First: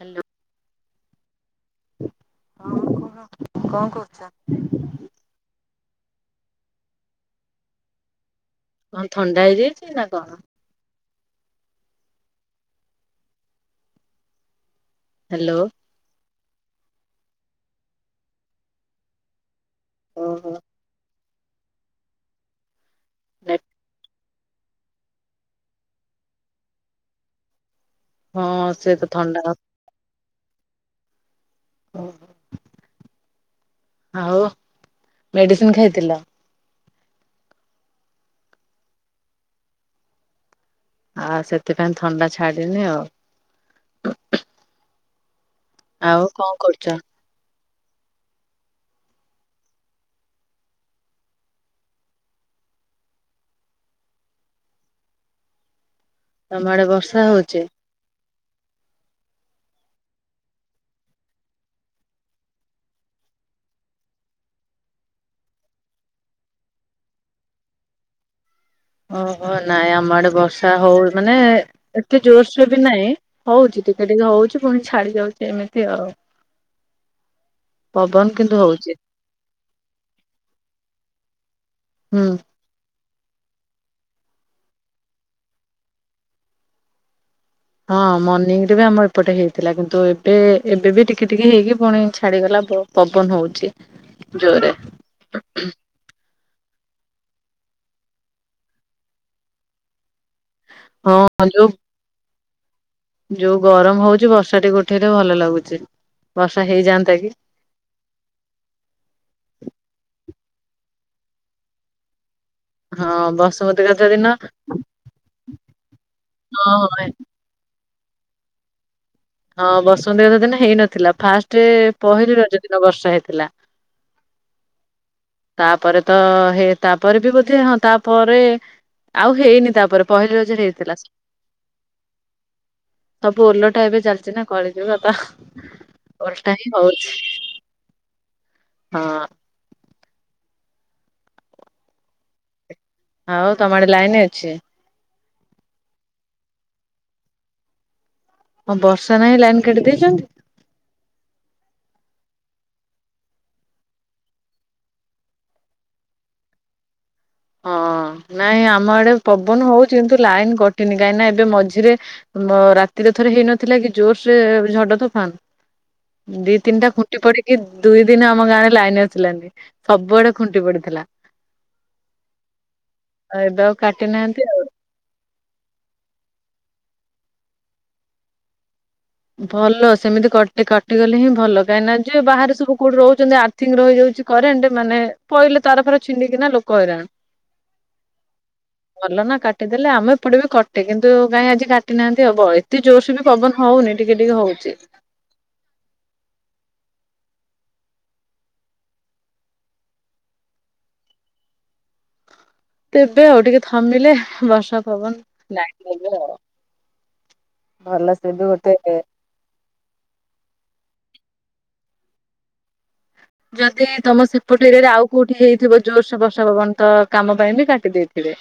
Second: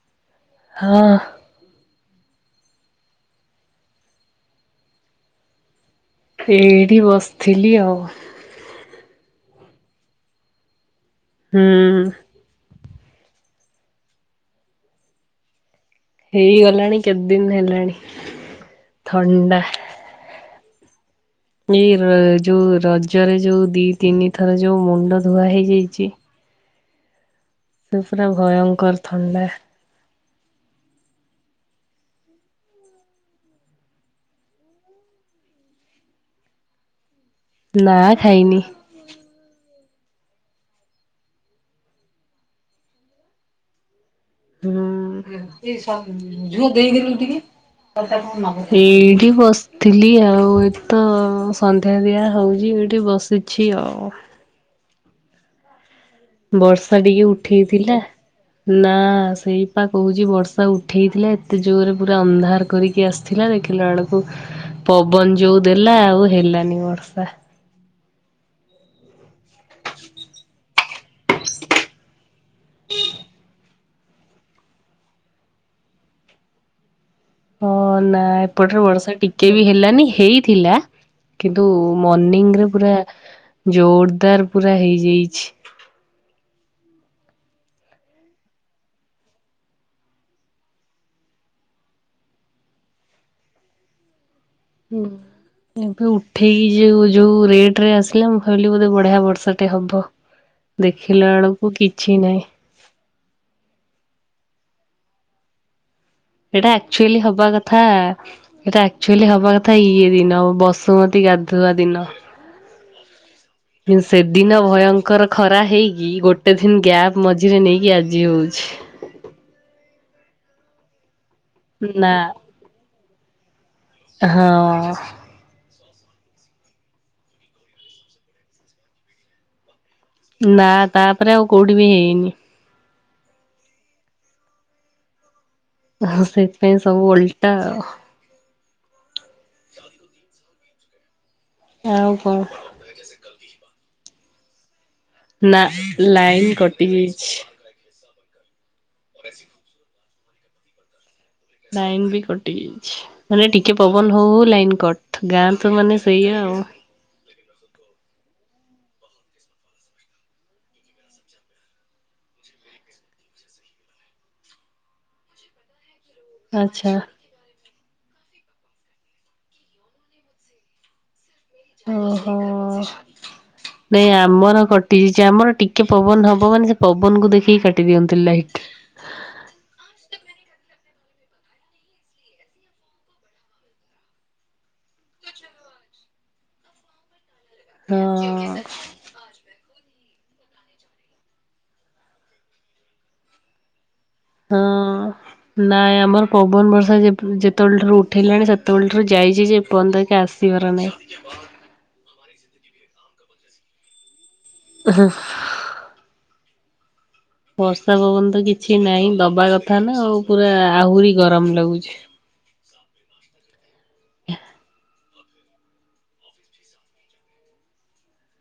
Hello. ହଁ। ଆଉ କଣ କଣ କରୁଚ? ଏଇଠି ବସିଥିଲି ଆଉ। କଣ ଥଣ୍ଡା ହେଇଯାଇଚିନା କଣ? ହୁଁ। ହାଲୋ। ହେଇଗଲାଣି କେତେ ଦିନ ହେଲାଣି ଥଣ୍ଡା। ଓହୋ। ଏଇ ର ଯୋଉ ରଜରେ ଯୋଉ ଦିତିନି ଥର ଯୋଉ ମୁଣ୍ଡ ଧୁଆ ହେଇଯାଇଚି ସେ ପୁରା ହଁ ସେ ଭୟଙ୍କର ତ ଥଣ୍ଡା। ଓହୋ ଆଉ ମେଡ଼ିସିନ୍ ଖାଇଥିଲ? ନା ଖାଇନି। ଆଉ ସେଥିପାଇଁ ଥଣ୍ଡା ଛାଡ଼ିନି ଆଉ। ହୁଁ ଏ ଆଉ କଣ ଝୁଅ କରୁଛ? ଦେଇଦେଲୁ ଟିକେ। ଏଇଠି ବସିଥିଲି ଆଉ ଏତ ସନ୍ଧ୍ୟା ଦିଆ ହଉଛି ଏଇଠି ବ ସିଛି ଆଉ। ତମ ଆଡେ ବର୍ଷା ଟିକେ ହଉଛି? ଉଠେଇଥିଲା। ନା ସେଇପା କହୁଛି ବର୍ଷା ଉଠେଇଥିଲା ଏତେ ଜୋରରେ ପୁରା ଅନ୍ଧାର କରିକି ଆସି ଥିଲା ଦେଖିଲା ବେଳକୁ ପବନ ଯୋଉ ଦେଲା ଆଉ ହେଲାନି ବର୍ଷା। ଅ ହ ନାଇଁ ଆମ ଆଡେ ବର୍ଷା ହଉ ମାନେ ଏତେ ଜୋରସୋର ବି ନାଇଁ ହଉଛି ଟିକେ ଟିକେ ଟିକେ ହଉଛି ପୁଣି ଛାଡି ଯାଉଛି ଏମିତି ଆଉ। ହଁ ନା ପବନ କିନ୍ତୁ ଏପଟରେ ହଉଛି ବର୍ଷା ଟିକେ ବି ହେଲାନି ହେଇଥିଲା କିନ୍ତୁ ହୁଁ। ମର୍ଣିିଂରେ ପୁରା ଜୋରଦାର ପୁରା ହେଇଯାଇଛି। ହଁ ମର୍ଣିିଂରେ ବି ଆମର ଏପଟେ ହେଇଥିଲା କିନ୍ତୁ ଏବେ ଏବେ ବି ଟିକେ ଟିକେ ହେଇକି ପୁଣି ଛାଡିଗଲା ବୋ ପବନ ହଉଛି ଜୋରେ। ହୁଁ, [unintelligible] ଉଠେଇକି ଯଉ ଯୋଉ ରେଟରେ ଆସିଲା ମୁଁ ଭାବିଲି ବୋଧେ ବଢିଆ ବର୍ଷାଟେ ହବ। ଦେଖିଲା ହଁ ଯୋଉ ବେଳକୁ କିଛି ନାହିଁ। ଯୋଉ ଗରମ ହଉଛି ବର୍ଷାଟିକେ ଉଠେଇଲେ ଭଲ ଲାଗୁଛି। ବର୍ଷା ଏଇଟା ହେଇଯାଆନ୍ତା ଆକ୍ଚୁଆଲି କି ହବା କଥା ଏଟା ଆକ୍ଚୁଆଲି ହବା କଥା ଇଏ ଦିନ ବସୁମତୀ ଗାଧୁଆ ଦିନ। ହଁ ବସ ସେଦିନ ଭୟଙ୍କର ଖରା ହେଇକି ଗୋଟେ ହଁ ଦିନ ହଁ ଗ୍ୟାପ ମଜ ମଝିରେ ନେଇକି ଆଜି ହଉଛି। ହଁ ବସୁମତି ଗାଧୁଆ ଦିନ ହେଇନଥିଲା, ଫାଷ୍ଟ ନା ପହିଲି ରଜ ଦିନ ବର୍ଷା ହେଇଥିଲା। ହଁ। ତାପରେ ତ ହେ ତାପରେ ବି ବୋଧେ ହଁ ତାପରେ ଆଉ ହେଇନି ତାପରେ ପହିଲି ରଜରେ ନା ହେଇଥିଲା। ତାପରେ ଆଉ କୋଉଠି ବି ହେଇନି। ସବୁ ଓଲଟା ଏବେ ଚାଲିଛି ନା କଳିଯୁଗ ତ ହ ଓଲଟା ହିଁ ସେଥିପାଇଁ ସବୁ ହଉଛି ଓଲଟା ହଁ। [unintelligible] ଆଉ କଣ? ଆଉ ତମ ଆଡ଼େ ଲାଇନ ଅଛି? ନା ଲାଇନ୍ କଟି ଯାଇଛି। କଣ ବର୍ଷା ନାହିଁ ଲାଇନ୍ କାଟି ଦେଇଛନ୍ତି। ଲାଇନ୍ ବି କଟି ଯାଇଛି। ମାନେ ଟିକେ ପବନ ହଉ ହଉ ଲାଇନ କଟ ଗାଁ ତ ମାନେ ସେଇଆ ଆଉ। ହଁ ନାଇଁ ଆମ ଆଡେ ପବନ ହଉଛି କିନ୍ତୁ ଲାଇନ କଟିନି କାହିଁକି ଏବେ ମଝିରେ ରାତିରେ ଥରେ ହେଇନଥିଲା କି ଜୋରସେ ଝଡ ତୋଫାନ ଦି ତିନିଟା ଆଚ୍ଛା ଖୁଣ୍ଟି ପଡିି କି ଦୁଇ ଦିନ ଆମ ଗାଁ ରେ ଲାଇନ ଆସିଲାନି ସବୁଆଡେ ଖୁଣ୍ଟି ପଡିଥିଲା। ଓହୋ ଆଉ ଏବେ ଆଉ କାଟି ନାଇଁ ନାହାନ୍ତି ଆମର ଆଉ। କଟ କଟିଯାଇଛି ଆମର ଟିକେ ପବନ ହବ ମାନେ ସେ ପବନକୁ ଦେଖିକି କାଟି ଦିଅନ୍ତି ଲାଇଟ୍। ଭଲ ସେମିତି କ କଟିଗଲେ ହିଁ ଭଲ କାହିଁକି ନା ଯିଏ ବାହାରେ ସବୁ କୋଉଠି ରହୁଛନ୍ତି ଆର୍ଥିଂ ରହିଯାଉଛି କରେଣ୍ଟ ମାନେ ପଇଲେ ତାର ଫାର ଛିଣ୍ଡିକିନା ଲୋକ ହଇରାଣ। ହଁ ଭଲନା କାଟ କାଟିଦେଲେ ଆମ ଏପଟେ ବି କଟେ କିନ୍ତୁ କାଁଇ ଆଜି କାଟିନାହାନ୍ତି ହବ ଏତେ ଜୋରସ ବି ପବନ ହଉନି। ଟିକେ ଟିକେ ହଁ। ହଉଛି। ନାଇଁ ଆମର ପବନ ବର୍ଷା ଯେତେବେଳେ ଠାରୁ ଉଠେଇଲାଣି ସେତେବେଳେ ଠାରୁ ଯାଇଛି ଯେ ଏପର୍ଯ୍ଯନ୍ତ ଘରିକା ଆସିବାର ନାହିଁ। [inaudible] ଦେବେ ଆଉ ଟିକେ ଥମିଲେ ବର୍ଷା ପବନ ଲାଗିବ ଆଉ। ବର୍ଷା ଭଲ ପବନ ସେ ତ ବି ଗୋଟେ କିଛି ନାହିଁ ଦବା କଥା ନା ଆଉ ପୁରା ଆହୁରି ଗରମ ଲାଗୁଛି। ଯଦି ତମ ସେପଟ ଏରିଆରେ ଆଉ କୋଉଠି ହେଇଥିବ ଜୋରସ ବର୍ସା ପବନ ତ କାମ ପାଇଁ ବି କାଟି ଦେଇଥିବେ।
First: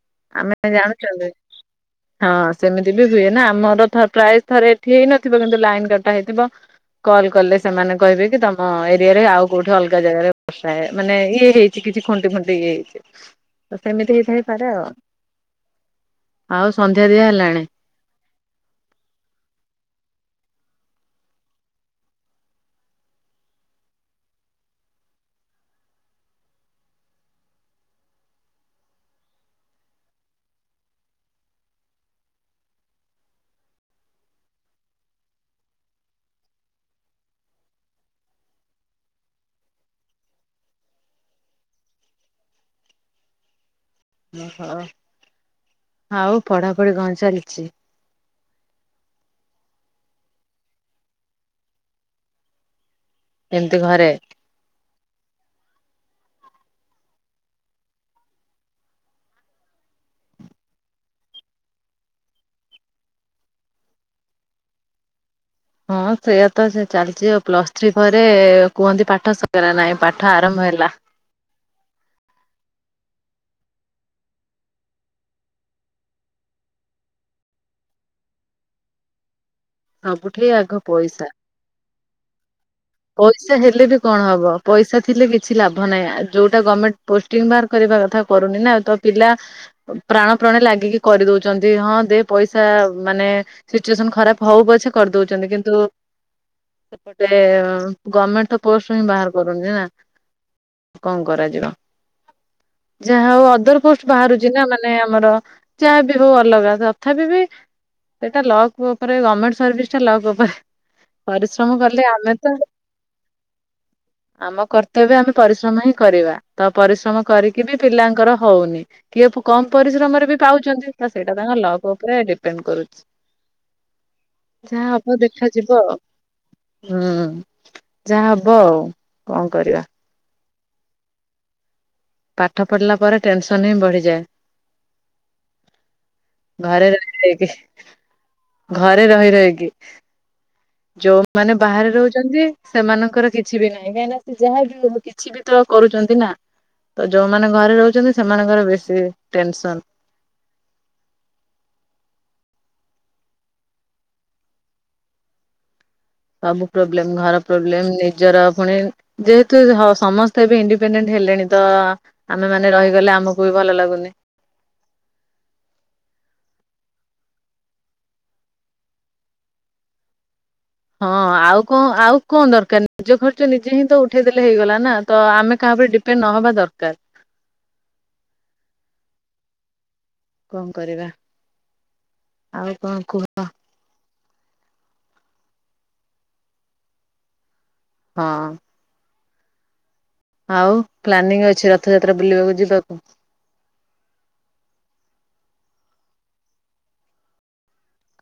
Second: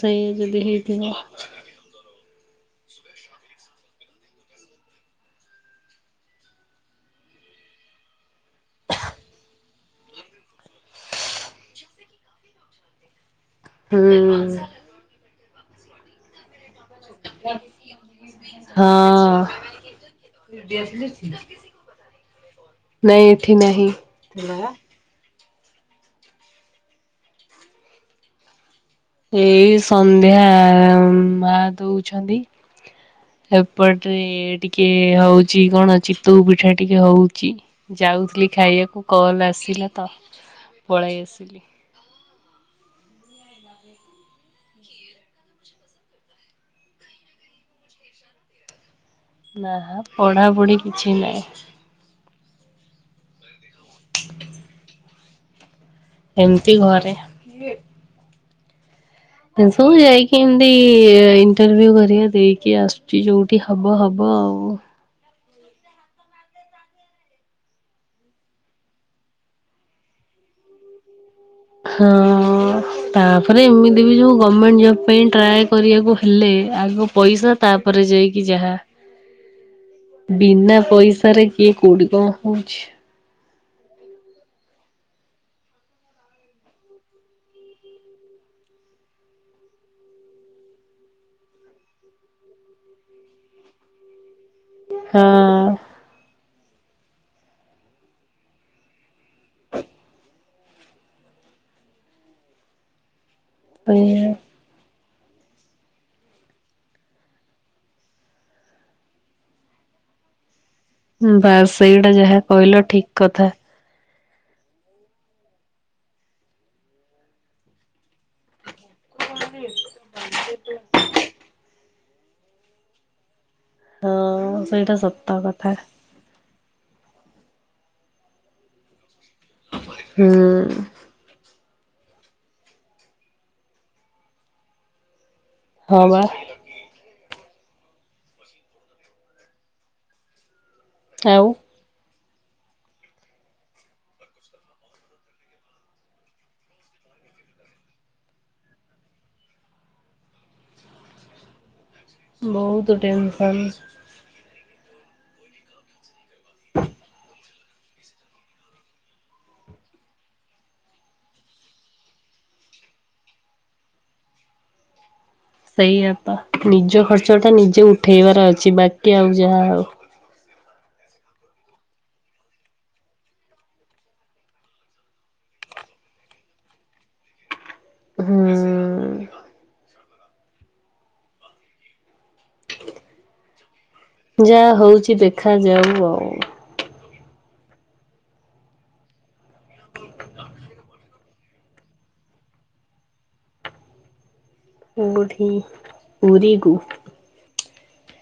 ସୋଇଆ ଆମେ ଯଦି ହେଇଥିବ। ଜାଣୁଛନ୍ତି। ହଁ ସେମିତି ବି ହୁଏ ନା ଆମର ଥରେ ପ୍ରାୟ ଥରେ ଏଠି ହେଇ ନଥିବ କିନ୍ତୁ ଲାଇନ କଟା ହେଇଥିବ। କଲ୍ କଲେ ସେମାନେ କହିବେ କି ତମେ ହଁ ଏରିଆରେ ଆଉ କୋଉଠି ଅଲଗା ଜାଗାରେ ହ ମାନେ ଇଏ ହେଇଛି କିଛି ଖୁଣ୍ଟି ଫୁଣ୍ଟି ଇଏ ହେଇଛି। ତ ସେମିତି ହୁଁ ହେଇଥାଇ ପାରେ ଆଉ ଆଉ ସନ୍ଧ୍ୟା ଦିଆ ହେଲାଣି? ହଁ ନାଇଁ ଏଠି ନାହିଁ। ଏଇ ସନ୍ଧ୍ୟା ମା ଦଉଛନ୍ତି। ଏପଟରେ ଟିକେ ହଉଛି କଣ ଚିତଉ ପିଠା ଟିକେ ହଉଛି। ଯାଉଥିଲି ଖାଇବାକୁ କଲ ଆସିଲା ତ ପଳାଇ ଆସିଲି। ଓହୋ ଆଉ ପଢାପଢି କଣ ଚାଲିଛି? ନା ପଢାପଢି କିଛି ନାହିଁ। ଏମିତି ଘରେ। [inaudible] ଏମିତି ଘରେ। ଏମିତି ଯାଇକି ଏମତି ଇଣ୍ଟରଭିଉ ଘରିକା ଦେଇକି ଆସୁଛି ଯୋଉଠି ହବ ହବ ଆଉ। ହଁ ସେଇଆ ତ ସେ ଚାଲିଛି ଆଉ ପ୍ଲସ୍ ଥ୍ରୀ ପରେ କୁହନ୍ତି ପାଠ ସରିଗଲା ନାହିଁ ପାଠ ଆରମ୍ଭ ହେଲା। ହଁ ହଁ ତାପରେ ଏମିତି ବି ଯୋଉ ଗଭର୍ଣମେଣ୍ଟ ଜବ ପାଇଁ ଟ୍ରାଏ କରିବାକୁ ହେଲେ ଆଗ ପଇସା ତାପରେ ଯାଇକି ଯାହା। ସବୁଠି ବିନା ଆଗ ପଇସା। ପଇସାରେ କିଏ କୋଉଠି କଣ ହଉଛି। ପଇସା ହେଲେ ବି କଣ ହବ ପଇସା ଥିଲେ କିଛି ଲାଭ ନାହିଁ ଆ ଯୋଉଟା ଗମେଣ୍ଟ ପୋଷ୍ଟ ଟିମ ବାହାର କରିବା କଥା କରୁନି ନା ତ ପିଲା ପ୍ରାଣ ପ୍ରଣେ ଲାଗିକି କରିଦଉଛନ୍ତି ହଁ ଦେ ପଇସା ମାନେ ସିଚୁଏସନ ଖରାପ ହଉ ପଛେ କରିଦଉଛନ୍ତି ହଁ କିନ୍ତୁ ସେପଟେ ଗଭର୍ଣମେଣ୍ଟ ତ ପୋଷ୍ଟ ହି ବାହାର କରୁନି ନା। କଣ କରାଯିବ ଯାହା ହଉ ଅଦର ପୋଷ୍ଟ ସେଇଆ। ବାହାରୁଛି ନା ମାନେ ମାନେ ଆମର ଯାହାବି ହଉ ଅଲଗା ତଥାପି ବି ସେଇଟା ଲକ ତାପରେ ଗମେଣ୍ଟ ସର୍ଭିସଟା ଲକ ଉପରେ। ବାସ ପରିଶ୍ରମ କଲେ ସେଇଟା ଆମେ ଯାହା ତ କହିଲ ଠିକ୍ କଥା। ଆମ କର୍ତ୍ତବ୍ୟ ଆମେ ପରିଶ୍ରମ ହିଁ କରିବା ତ ପରିଶ୍ରମ କରିକି ବି ପିଲାଙ୍କର ହଉନି। କିଏ କମ୍ ପରିଶ୍ରମରେ ବି ପାଉଛନ୍ତି ସେଇଟା ତାଙ୍କ ଲକ୍ ଉପରେ ଡିପେଣ୍ଡ କରୁଛି। ହଁ। ଯାହା ସେଇଟା ହବ ସତ କଥା। ଦେଖାଯିବ ଆଉ ହୁଁ ଯାହା ହବ ଆଉ କଣ କରିବା ହୁଁ ପାଠ ପଢ଼ିଲା ପରେ ଟେନସନ ହିଁ ବଢ଼ିଯାଏ। ହଁ ବା ଘରେ ରହି ରହିକି ଘରେ ରହି ରହିକି ଯୋଉ ଆଉ ମାନେ ବାହାରେ ରହୁ ଛନ୍ତି ସେମାନଙ୍କର କିଛି ବି ନାହିଁ କାହିଁ ନା ସେ ଯାହା ବି ହଉ କିଛି ବି ତ କରୁଛନ୍ତି ନା। ତ ଯୋଉମାନେ ଘରେ ରହୁଛନ୍ତି ସେମାନଙ୍କର ବେଶୀ ଟେନସନ୍। ବହୁତ ଟେନ୍ସନ୍। ସବୁ ପ୍ରୋବ୍ଲେମ୍ ଘର ପ୍ରୋବ୍ଲେମ୍ ନିଜର ପୁଣି ଯେହେତୁ ହ ସମସ୍ତେ ଏବେ ଇଣ୍ଡିପେଣ୍ଡେଣ୍ଟ ହେଲେଣି ତ ଆମେ ମାନେ ରହିଗଲେ ଆମକୁ ବି ଭଲ ଲାଗୁନି। ସେଇଆ ତ ନିଜ ଖର୍ଚ୍ଚ ଟା ନିଜେ ଉଠେଇବାର ଅଛି ବାକି ଆଉ ଯାହା ହଉ। ହଁ ଆଉ କଣ ଆଉ କଣ ଦରକାର ନିଜ ଖର୍ଚ୍ଚ ନିଜେ ହିଁ ତ ଉଠେଇଦଲେ ହେଇଗଲା ନା ତ ଆମେ କାହା ଉପରେ ଡି ବେ ନ ହେବା ଦରକାର। ହଁ। କଣ କରିବା। ଆଉ କଣ କୁହ? ଯାହା ହଉଛି ଦେଖାଯାଉ ଆଉ। ହଁ। ଆଉ ପ୍ଲାନିଂ ଅଛି ରଥଯାତ୍ରା ବୁଲିବାକୁ ଯିବାକୁ? ଉଗୁଠି ପୁରିକୁ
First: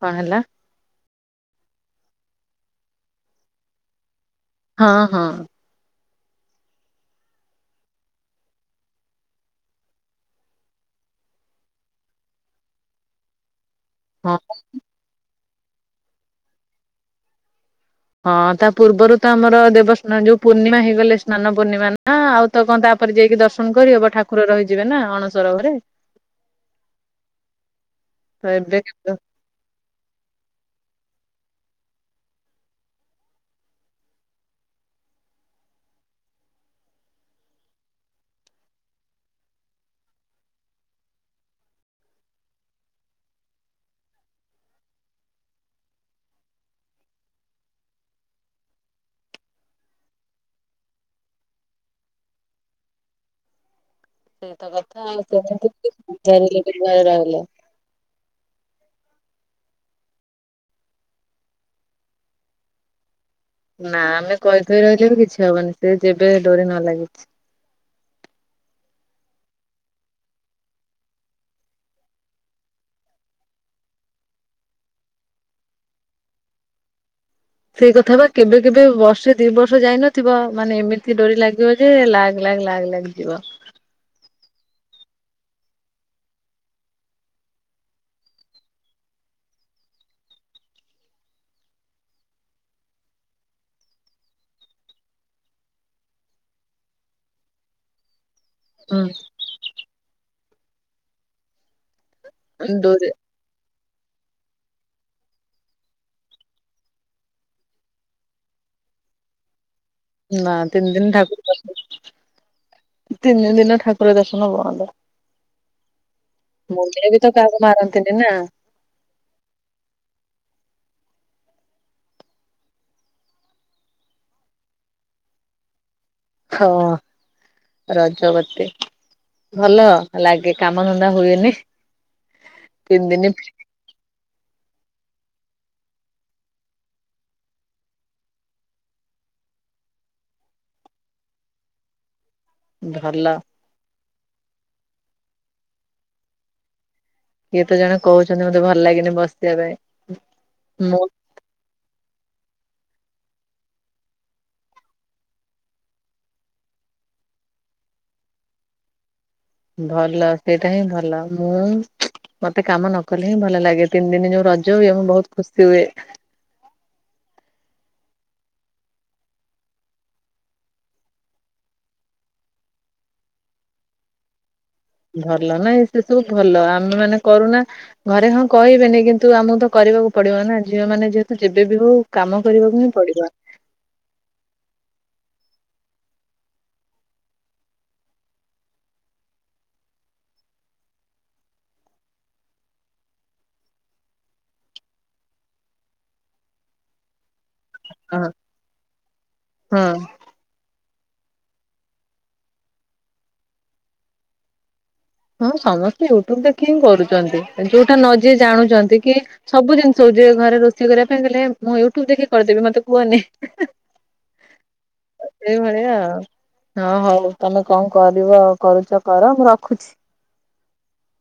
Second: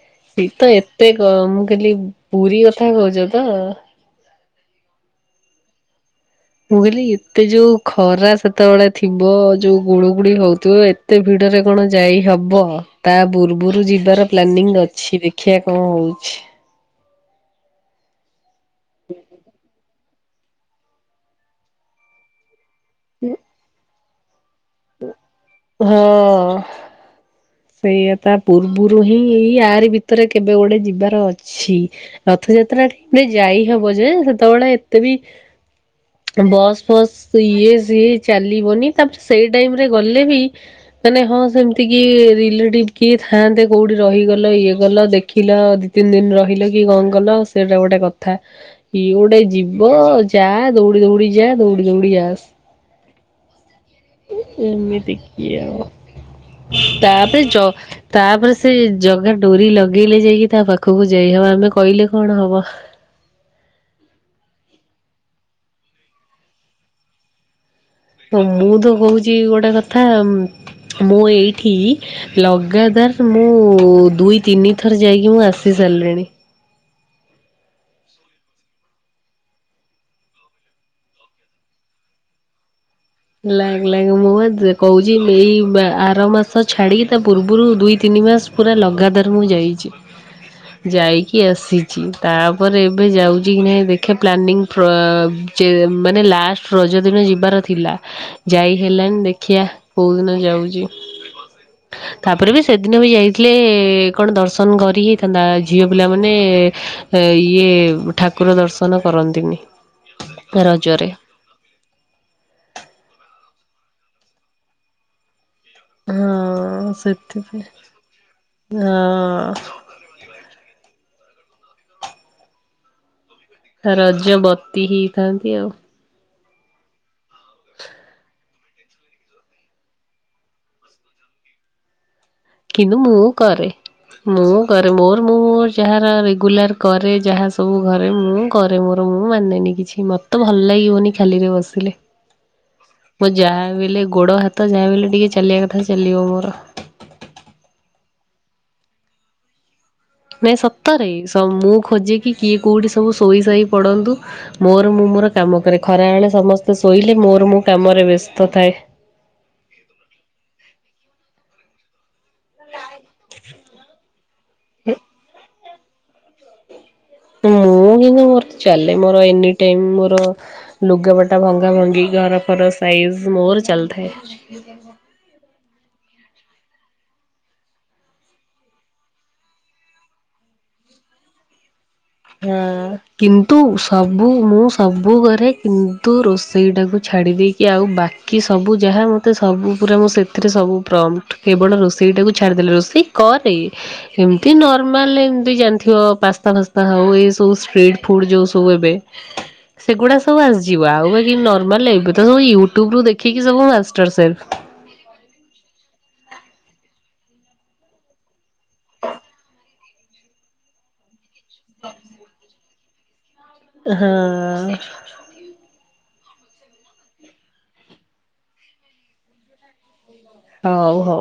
କଣ ହେଲା ତ ଏ ତେ ଗ ମୁଁ କହିଲି ପୁରୀ କଥା କହୁଛ ତ। ହଁ ହଁ। ମୁଁ କହିଲି ଏତେ ଯୋଉ ଖରା ସେତେବେଳେ ଥିବ ଯୋଉ ଗୁଡୁ ଗୁଡି ହୋଉଥିବ ଏ ଏତେ ଭିଡରେ କଣ ଯାଇ ହବ। ତା ପୂର୍ବରୁ ଯିବାର ହଁ ପ୍ଲାନିଂ ଅଛି ଦେଖିବା କଣ ହଉଛି। ହଁ ତା ପୂର୍ବରୁ ତ ଆମର ଦେବ ସ୍ନା ଯୋଉ ପୂର୍ଣ୍ଣିମା ହେଇଗଲେ ସ୍ନାନ ପୂର୍ଣିମା ନା ହଁ ଆଉ ତ କଣ ତାପରେ ଯାଇକି ଦର୍ଶନ କରିହବ ଠାକୁର ରହିଯିବେ ନା ଅଣସରଘରେ। ହଁ। ସେଇଆ ତା ତ ଏବେ ପୂର୍ବରୁ ହିଁ ଏଇ ଆରିି ଭିତରେ କେବେ ଗୋଟେ ଯିବାର ଅଛି। ରଥଯାତ୍ରା ଠିକରେ ଯାଇ ହବ ଯେ ସେତେବେଳେ ଏତେ ବି ବସ୍ ଫସ୍ ଇଏ ସିଏ ଚାଲିବନି ତାପ ସେଇ ଟାଇମରେ ଗଲେ ବି ମାନେ ହଁ ସେମିତି କି ରିଲେଟିଭ କିଏ ଥାଆନ୍ତେ କୋଉଠି ରହିଗଲ ଇଏ ଗଲ ଦେ ଦେଖିଲ ଦି ତିନି ଦିନ ରହିଲ କି କଣ କଲ ସେଇଟା ଗୋଟେ କଥା। କିଏ ଗୋଟେ ଯିବ ଯା ଦୌଡ଼ି ଦୌଡି ଯା ଦୌଡି ଦୌଡି ଆସ। ସେଇ ତ କଥା ଏମିତି ଆଉ କି କେମିତି ଆଉ ରିଲେଟିଭ ଘରେ ରହିଲେ। ତାପରେ ଯ ତାପରେ ସେ ଜଗା ଡୋରି ଲଗେଇଲେ ଯାଇକି ତା ପାଖକୁ ଯାଇହବ ଆମେ କହିଲେ କଣ ହବ। ନା ଆମେ କହି କହି ରହିଲେ ବି କିଛି ହବନି ସେ ଯେବେ ଡୋରି ନ ଲାଗିଛି। ତ ମୁଁ ତ କହୁଛି ଗୋଟେ କଥା ମୁଁ ଏଇଠି ଲଗାତାର ମୁଁ ଦୁଇ ତିନି ଥର ଯାଇକି ମୁଁ ଆସି ସାରିଲିଣି। ସେଇ କଥା ବା କେବେ କେବେ ବର୍ଷେ ଦି ବର୍ଷ ଯାଇନଥିବ ମାନେ ଏମିତି ଡୋରି ଲାଗିବ ଯେ ଲାଗ ଲାଗ ଲାଗ ଲାଗ ଜିବ। ଲାଗ ଲାଗ ମୁଁ ପା କହୁଛି ଏଇ ଆର ମାସ ଛାଡ଼ିକି ତା ପୂର୍ବରୁ ଦୁଇ ତିନି ମାସ ପୁରା ଲଗାତାର ମୁଁ ଯାଇଛି। ଯାଇକି ଆସିଛି ତାପରେ ଏବେ ଯାଉଛି କି ନାଇଁ ଦେଖେ ପ୍ଲାନିଂ ପ୍ର ଯେ ମାନେ ଲାଷ୍ଟ ରଜଦିନ ଯିବାର ଥିଲା। ଯାଇ ହୁଁ ହେଲାନି ଦେଖିବା କୋଉ ଦିନ ଯାଉଛି ତାପରେ ବି ସେଦିନ ଡୋରି ବି ଯାଇ ଥିଲେ କଣ ଦର୍ଶନ କରି ହେଇଥାନ୍ତା ଝିଅ ପିଲାମାନେ ଇଏ ଠାକୁର ଦର୍ଶନ କରନ୍ତିନି। ନା ତିନି ଦିନ ରଜରେ। ଠାକୁର ଦ ତିନି ଦିନ ଠାକୁର ଦର୍ଶନ ବନ୍ଦ। ହଁ ମୁଣ୍ଡିଆ ବି ତ ସେଥିପାଇଁ କାହାକୁ ମାରନ୍ତିନି ନା। ହଁ। ରଜବତି ହେଇଥାନ୍ତି ଆଉ। ହଁ ରଜବତି। ଭଲ ଲାଗେ କାମଧନ୍ଦା ହୁଏନି। କିନ୍ତୁ ତିନି ମୁଁ ଦିନି କରେ। ମୁଁ କରେ ମୋର ମୁଁ ଯାହାର ରେଗୁଲାର କରେ ଯାହା ସବୁ ଘରେ ମୁଁ କରେ ମୋର ମୁଁ ମାନେନି କିଛି ମୋତେ ତ ଭଲ ଲାଗିବନି ଖାଲିରେ ବସିଲେ। ମୋ ଭଲ ଯାହାବିହେଲେ ଗୋଡ ହାତ ଯାହାବିହେଲେ ଟିକେ ଚାଲିବା କଥା ଚାଲିବ ମୋର। କିଏ ତ ଜଣେ କହୁଛନ୍ତି ମତେ ଭଲ ଲାଗେନି ବସିବା ପାଇଁ। ନାଇଁ ମୁଁ ସତରେ ସ ମୁଁ ଖୋଜେ କି କିଏ କୋଉଠି ସବୁ ସାଇ ପଡନ୍ତୁ ମୋର ମୁଁ ମୋର କାମ କରେ ଖରାବଳେ ସମସ୍ତେ ଶୋଇଲେ ମୋର ମୁଁ କାମରେ ବ୍ୟସ୍ତ ଥାଏ। ଭଲ ସେଇଟା ହିଁ ଭଲ ମୁଁ ମତେ କାମ ନ କଲେ ହିଁ ଭଲ ଲାଗେ ତିନି ଦିନ ଯୋଉ ରଜ ହୁଏ ମୁ ବହୁତ ଖୁସି ହୁଏ। ମୁଁ କିନ୍ତୁ ମୋର ଚାଲେ ମୋର ଏନି ଟାଇମ ମୋର ଲୁଗାପଟା ଭଙ୍ଗା ଭଙ୍ଗି ଘର ଫର ସାଇଜ୍ ମୋର ଚାଲିଥାଏ। ଭଲ ନାଇଁ ସେ ସବୁ ଭଲ ଆମେ ମାନେ କରୁନା ଘରେ ହଁ କହିବେନି କିନ୍ତୁ ଆମକୁ ତ କରିବାକୁ ପଡିବ ନା ଝିଅମାନେ ଯେହେତୁ ଯେବେ ବିି ହଉ କାମ କରିବାକୁ ହିଁ ପଡିବ। ତୁ ସବୁ ମୁଁ ସବୁ କରେ କିନ୍ତୁ ରୋଷେଇଟାକୁ ଛାଡ଼ି ଦେଇେକି ଆଉ ବାକ କି ସବୁ ଯାହା ମୋତେ ସବୁ ପୁରା ମୋ ସେଥିରେ ସବୁ ପ୍ରମ୍ପ୍ଟ କେବଳ ରୋଷେଇଟାକୁ ଛାଡ଼ିଦେଲେ ରୋଷେଇ କରେ ଏମତି ନର୍ମାଲ ଏମତି ଜାଣିଥିବ ପାସ୍ତା ଫାସ୍ ସ୍ତା ହଉ ଏ ସବୁ ଷ୍ଟ୍ରିଟ୍ ହଁ ଫୁଡ ଯୋଉ ସବୁ ଏବେ ହଁ। ସେଗୁଡା ତ ଆସିଯିବ ଆଉ ବାକି ନର୍ମାଲ ଏବେ ତ ସବୁ ୟୁଟ୍ୟୁବ ରୁ ଦେଖିକି ସବୁ ମାଷ୍ଟର୍ ସେଫ୍। ହଁ ସମସ୍ତେ ୟୁଟ୍ୟୁବ ଦେଖି ହିଁ କରୁଛନ୍ତି ଯୋଉଟା ନ ଯିଏ ଜାଣୁଛନ୍ତି କି ସବୁ ଜିନିଷ ହଉଛି ଯେ ଘରେ ରୋଷେଇ କରିବା ପାଇଁ ଦେଲେ ମୁଁ ୟୁଟ୍ୟୁବ ଦେଖି କରିଦେବି ମତେ କୁହନି। ହଁ। ଏଇଭଳିଆ ଆଉ ଅ ହଉ ତମେ କଣ କରିବ କରୁଛ କର ମୁଁ ରଖୁଛି। ହଉ ହଉ।